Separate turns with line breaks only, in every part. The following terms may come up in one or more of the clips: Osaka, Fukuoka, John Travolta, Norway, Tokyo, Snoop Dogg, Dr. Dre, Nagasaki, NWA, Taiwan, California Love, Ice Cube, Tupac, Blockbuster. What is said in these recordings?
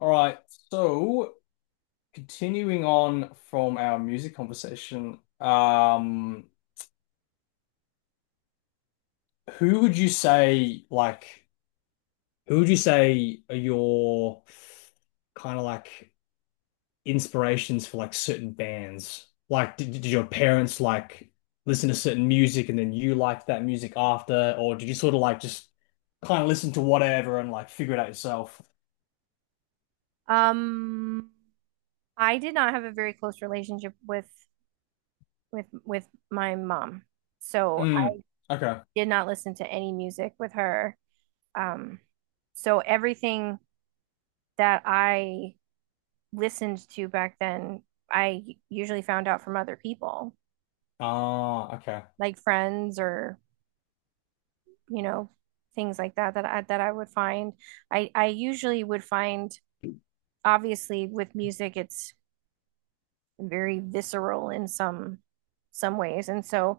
All right, so continuing on from our music conversation, who would you say are your kind of like inspirations for like certain bands? Like, did your parents like listen to certain music and then you liked that music after, or did you sort of like just kind of listen to whatever and like figure it out yourself?
Um, I did not have a very close relationship with my mom. So
Mm,
I
okay.
did not listen to any music with her. Um, so everything that I listened to back then, I usually found out from other people,
Ah, okay.
like friends or, you know, things like that that I would find. I usually would find, obviously with music, it's very visceral in some ways. And so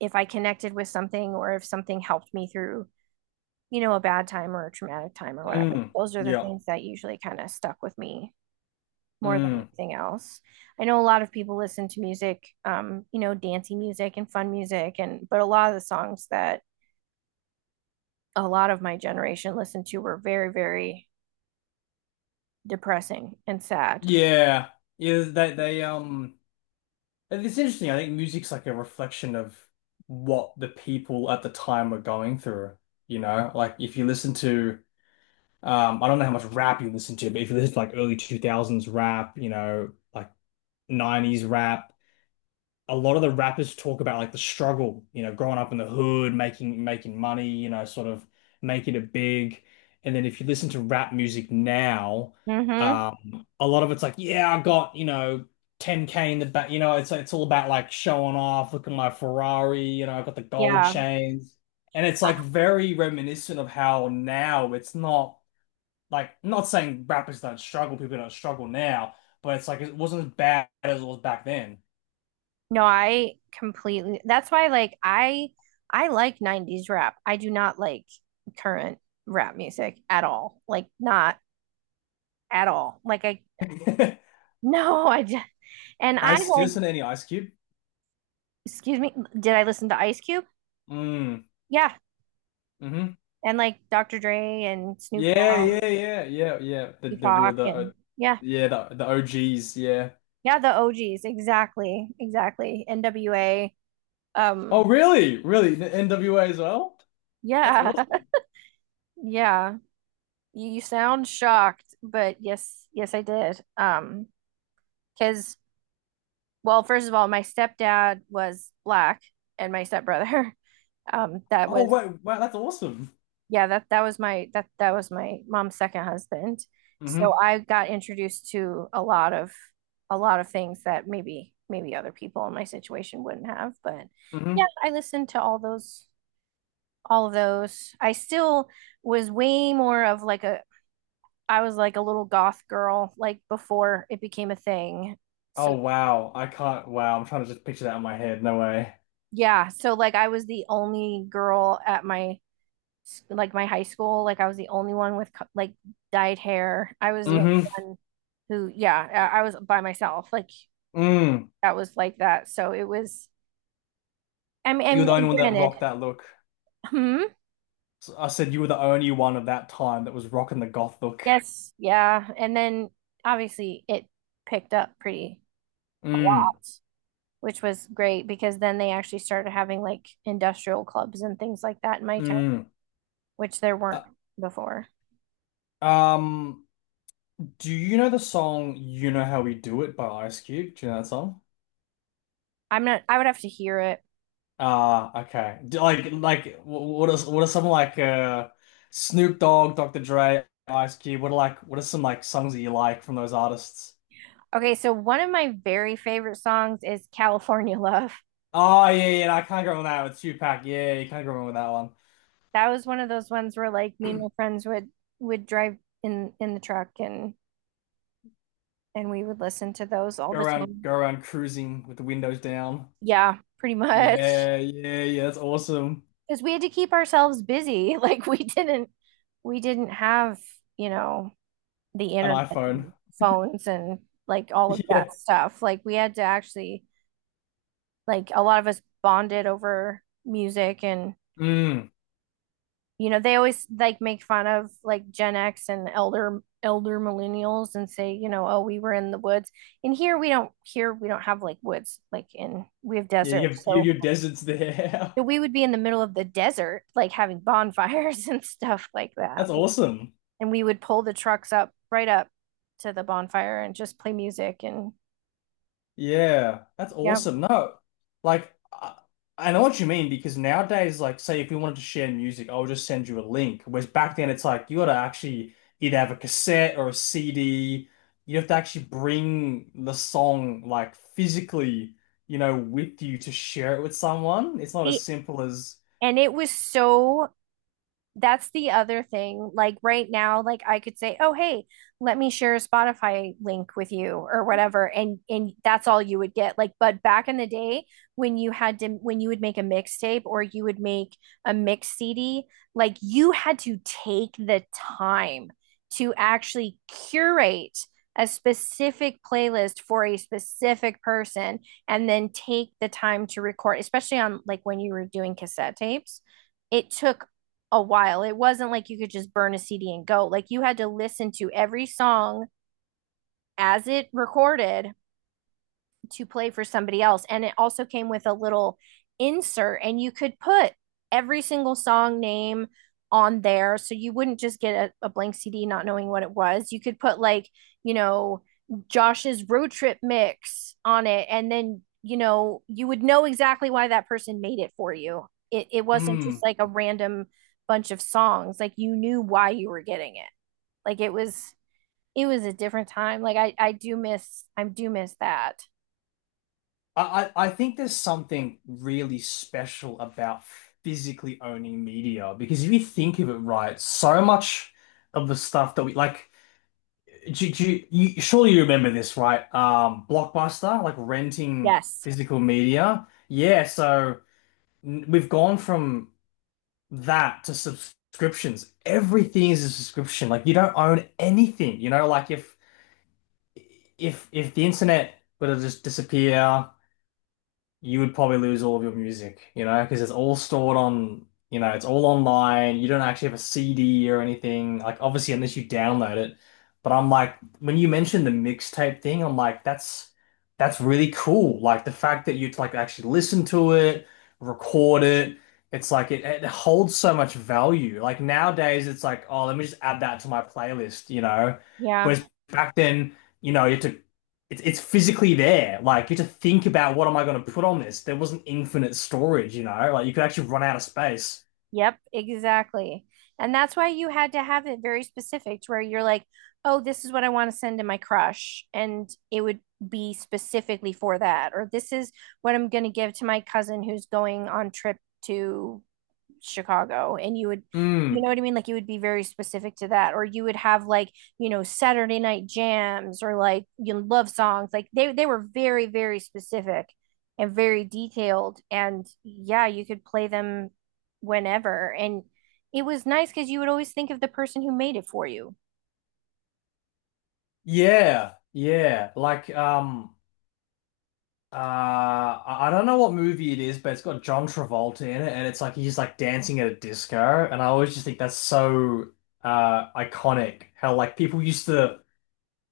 if I connected with something or if something helped me through, a bad time or a traumatic time or whatever.
Mm,
Those are the
yeah.
things that usually kind of stuck with me more than
Mm.
anything else. I know a lot of people listen to music, dancey music and fun music and but a lot of the songs that a lot of my generation listened to were very, very depressing and sad.
Yeah. Yeah, they it's interesting. I think music's like a reflection of what the people at the time were going through, you know? Like if you listen to I don't know how much rap you listen to, but if you listen to like early 2000s rap, you know, like 90s rap, a lot of the rappers talk about like the struggle, you know, growing up in the hood, making money, you know, sort of making it big. And then if you listen to rap music now,
Mm-hmm.
a lot of it's like, yeah, I got, you know, 10K in the back, you know, it's all about like showing off, look at my Ferrari, you know, I got the gold
Yeah.
chains. And it's
I
like very reminiscent of how now it's not like, not saying rappers don't struggle, people don't struggle now, but it's like it wasn't as bad as it was back then.
No, I completely. That's why, like, I like 90s rap. I do not like current rap music at all. Like, not at all. Like, I no, I just and I
Ice
like.
Steelson, any Ice Cube?
Excuse me. Did I listen to Ice Cube?
Mm.
Yeah,
Mm-hmm.
and like Dr. Dre and Snoop
Yeah,
Dogg,
yeah, yeah, yeah, yeah.
and
The real
Tupac,
the
and yeah,
Yeah, the OGs. Yeah.
yeah, the OGs. Exactly, exactly. NWA.
Oh,
Um,
really? Really? The NWA as well? That's
yeah,
awesome.
yeah. You sound shocked, but yes, yes, I did. Because well, first of all, my stepdad was black, and my stepbrother, that
Oh,
was
wait, wow, that's awesome.
yeah that that was my mom's second husband. So
Mm-hmm.
I got introduced to a lot of things that maybe other people in my situation wouldn't have. But
Mm-hmm.
yeah, I listened to all those all of those. I still was way more of like a I was like a little goth girl like before it became a thing. So
Oh, wow. I can't. Wow, I'm trying to just picture that in my head. No way.
yeah, so like I was the only girl at my like my high school. Like I was the only one with like dyed hair. I was the
Mm-hmm.
only one who, yeah, I was by myself. Like
Mm.
that was like that. So it was. I mean,
You were
and,
the only
and
one that rocked
granted,
that look.
hmm,
S- I said you were the only one of that time that was rocking the goth look.
yes, yeah, and then obviously it picked up pretty a
Mm.
lot, which was great because then they actually started having like industrial clubs and things like that in my town,
Mm.
which there
Uh,
weren't before.
um. Do you know the song "You Know How We Do It" by Ice Cube? Do you know that song?
I'm not. I would have to hear it.
Ah, okay. Do- like, wh- what is, what are some like Snoop Dogg, Dr. Dre, Ice Cube? What are like, what are some like songs that you like from those artists?
Okay, so one of my very favorite songs is California Love.
Oh yeah, yeah, yeah, no, I can't go wrong with that, with Tupac. Yeah, yeah, you can't go wrong with that one.
That was one of those ones where like me and my friends would drive in the truck and we would listen to those all the time.
Go around cruising with the windows down.
Yeah, pretty much.
Yeah, yeah, yeah. That's awesome.
Because we had to keep ourselves busy. Like we didn't have, you know, the
An
internet
iPhone.
and phones and like all of that
Yeah.
stuff. Like we had to actually like a lot of us bonded over music and
Mm.
you know they always like make fun of like gen x and elder millennials and say you know oh we were in the woods and here we don't have like woods like in we have
Yeah,
desert
you have you,
so
your desert's there.
so we would be in the middle of the desert like having bonfires and stuff like that.
That's
Like,
awesome.
and we would pull the trucks up right up to the bonfire and just play music and
Yeah, that's
yeah.
awesome. No, like I know what you mean because nowadays, like, say if we wanted to share music, I would just send you a link. Whereas back then, it's like you got to actually either have a cassette or a CD. You have to actually bring the song like physically, you know, with you to share it with someone. It's not as
It-
simple as.
and it was so. That's the other thing. Like right now, like I could say, "Oh, hey, let me share a Spotify link with you or whatever." And that's all you would get. Like but back in the day when you would make a mixtape or you would make a mix CD, like you had to take the time to actually curate a specific playlist for a specific person and then take the time to record, especially on like when you were doing cassette tapes it took a while. It wasn't like you could just burn a CD and go. Like you had to listen to every song as it recorded to play for somebody else. And it also came with a little insert, and you could put every single song name on there. So you wouldn't just get a blank CD not knowing what it was. You could put, like, you know, Josh's road trip mix on it. And then, you would know exactly why that person made it for you. It wasn't just
Mm,
like a random bunch of songs. Like you knew why you were getting it. Like it was a different time. Like I do miss, I do miss that.
I think there's something really special about physically owning media because if you think of it, right, so much of the stuff that we like, you surely you remember this, right? Blockbuster, like renting
Yes.
physical media. Yeah, so n- we've gone from that to subscriptions. Everything is a subscription. Like you don't own anything, you know, like if the internet were to just disappear, you would probably lose all of your music, you know, because it's all stored on, you know, it's all online. You don't actually have a CD or anything. Like, obviously, unless you download it. But I'm like, when you mentioned the mixtape thing, I'm like, that's really cool. Like the fact that you'd like actually listen to it, record it. It's like it holds so much value. Like nowadays, it's like, oh, let me just add that to my playlist, you know.
Yeah.
Whereas back then, you know, you had to it's physically there. Like you have to think about what am I going to put on this. There wasn't infinite storage, you know. Like you could actually run out of space.
Yep. Exactly. And that's why you had to have it very specific to where you're like, oh, this is what I want to send to my crush. And it would be specifically for that. Or this is what I'm going to give to my cousin who's going on trip to Chicago and you would you know
Mm,
what I mean? Like you would be very specific to that, or you would have like you know Saturday night jams or like you know, love songs. Like they were very specific and very detailed, and yeah, you could play them whenever, and it was nice because you would always think of the person who made it for you.
yeah, yeah. Like I don't know what movie it is, but it's got John Travolta in it, and it's like he's like dancing at a disco, and I always just think that's so iconic. How like people used to.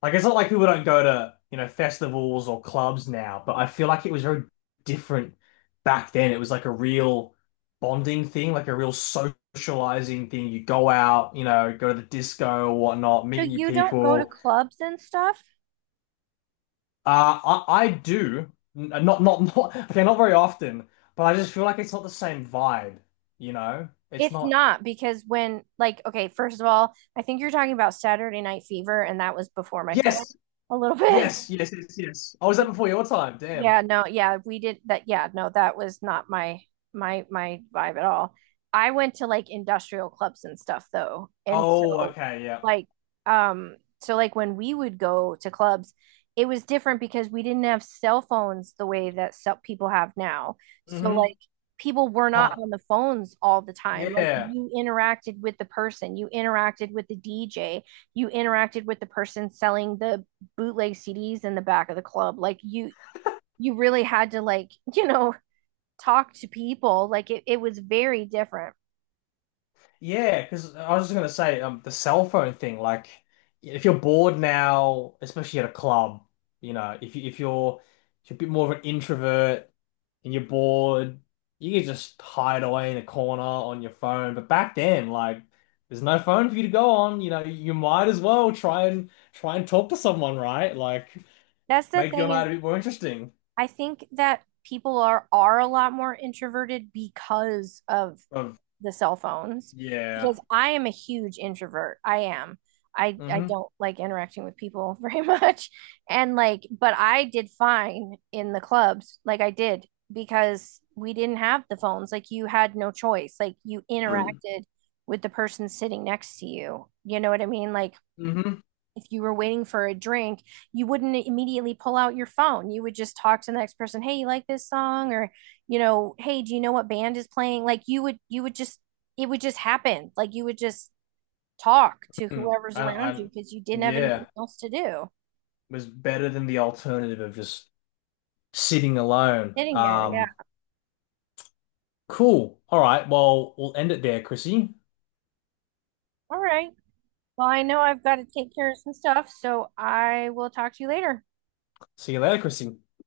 Like it's not like people don't go to, you know, festivals or clubs now, but I feel like it was very different back then. It was like a real bonding thing, like a real socializing thing. You go out, you know, go to the disco or whatnot,
So
meet new
you don't go to
people.
clubs and stuff.
Uh, I do not not, okay, not very often, but I just feel like it's not the same vibe, you know? It's
It's
not.
not because when like okay, first of all, I think you're talking about Saturday Night Fever, and that was before my time
Yes,
a little bit.
yes, yes, yes, yes. I was, that before your time. Damn.
Yeah, no, yeah, we did that. Yeah, no, that was not my my vibe at all. I went to like industrial clubs and stuff though. And
Oh, okay, yeah.
like um so like when we would go to clubs, it was different because we didn't have cell phones the way that cell people have now. So
Mm-hmm.
like people were not
Can't.
on the phones all the time. Like
Yeah.
you interacted with the person, you interacted with the DJ, you interacted with the person selling the bootleg CDs in the back of the club. Like you really had to like, you know, talk to people. Like it was very different.
Yeah, because I was just gonna say, the cell phone thing. Like, if you're bored now, especially at a club, you know, if you're a bit more of an introvert and you're bored, you can just hide away in a corner on your phone. But back then, like, there's no phone for you to go on. You know, you might as well try and talk to someone, right? Like,
That's the
make your
thing
night
is
a bit more interesting.
I think that people are a lot more introverted because of
Of
the cell phones
yeah,
because I am a huge introvert. I am. I
mm-hmm,
don't like interacting with people very much. And like, but I did fine in the clubs. Like I did because we didn't have the phones. Like you had no choice. Like you interacted with the person sitting next to you. You know what I mean? Like
mm-hmm,
if you were waiting for a drink, you wouldn't immediately pull out your phone. You would just talk to the next person, "Hey, you like this song?" or, "Hey, do you know what band is playing?" Like you would just it would just happen. Like you would just talk to whoever's
I,
around
I,
you because you didn't have
yeah,
anything else to do.
was better than the alternative of just sitting alone.
Sitting there. Yeah.
Cool. All right. Well, we'll end it there, Chrissy.
All right. Well, I know I've got to take care of some stuff, so I will talk to you later.
See you later, Chrissy.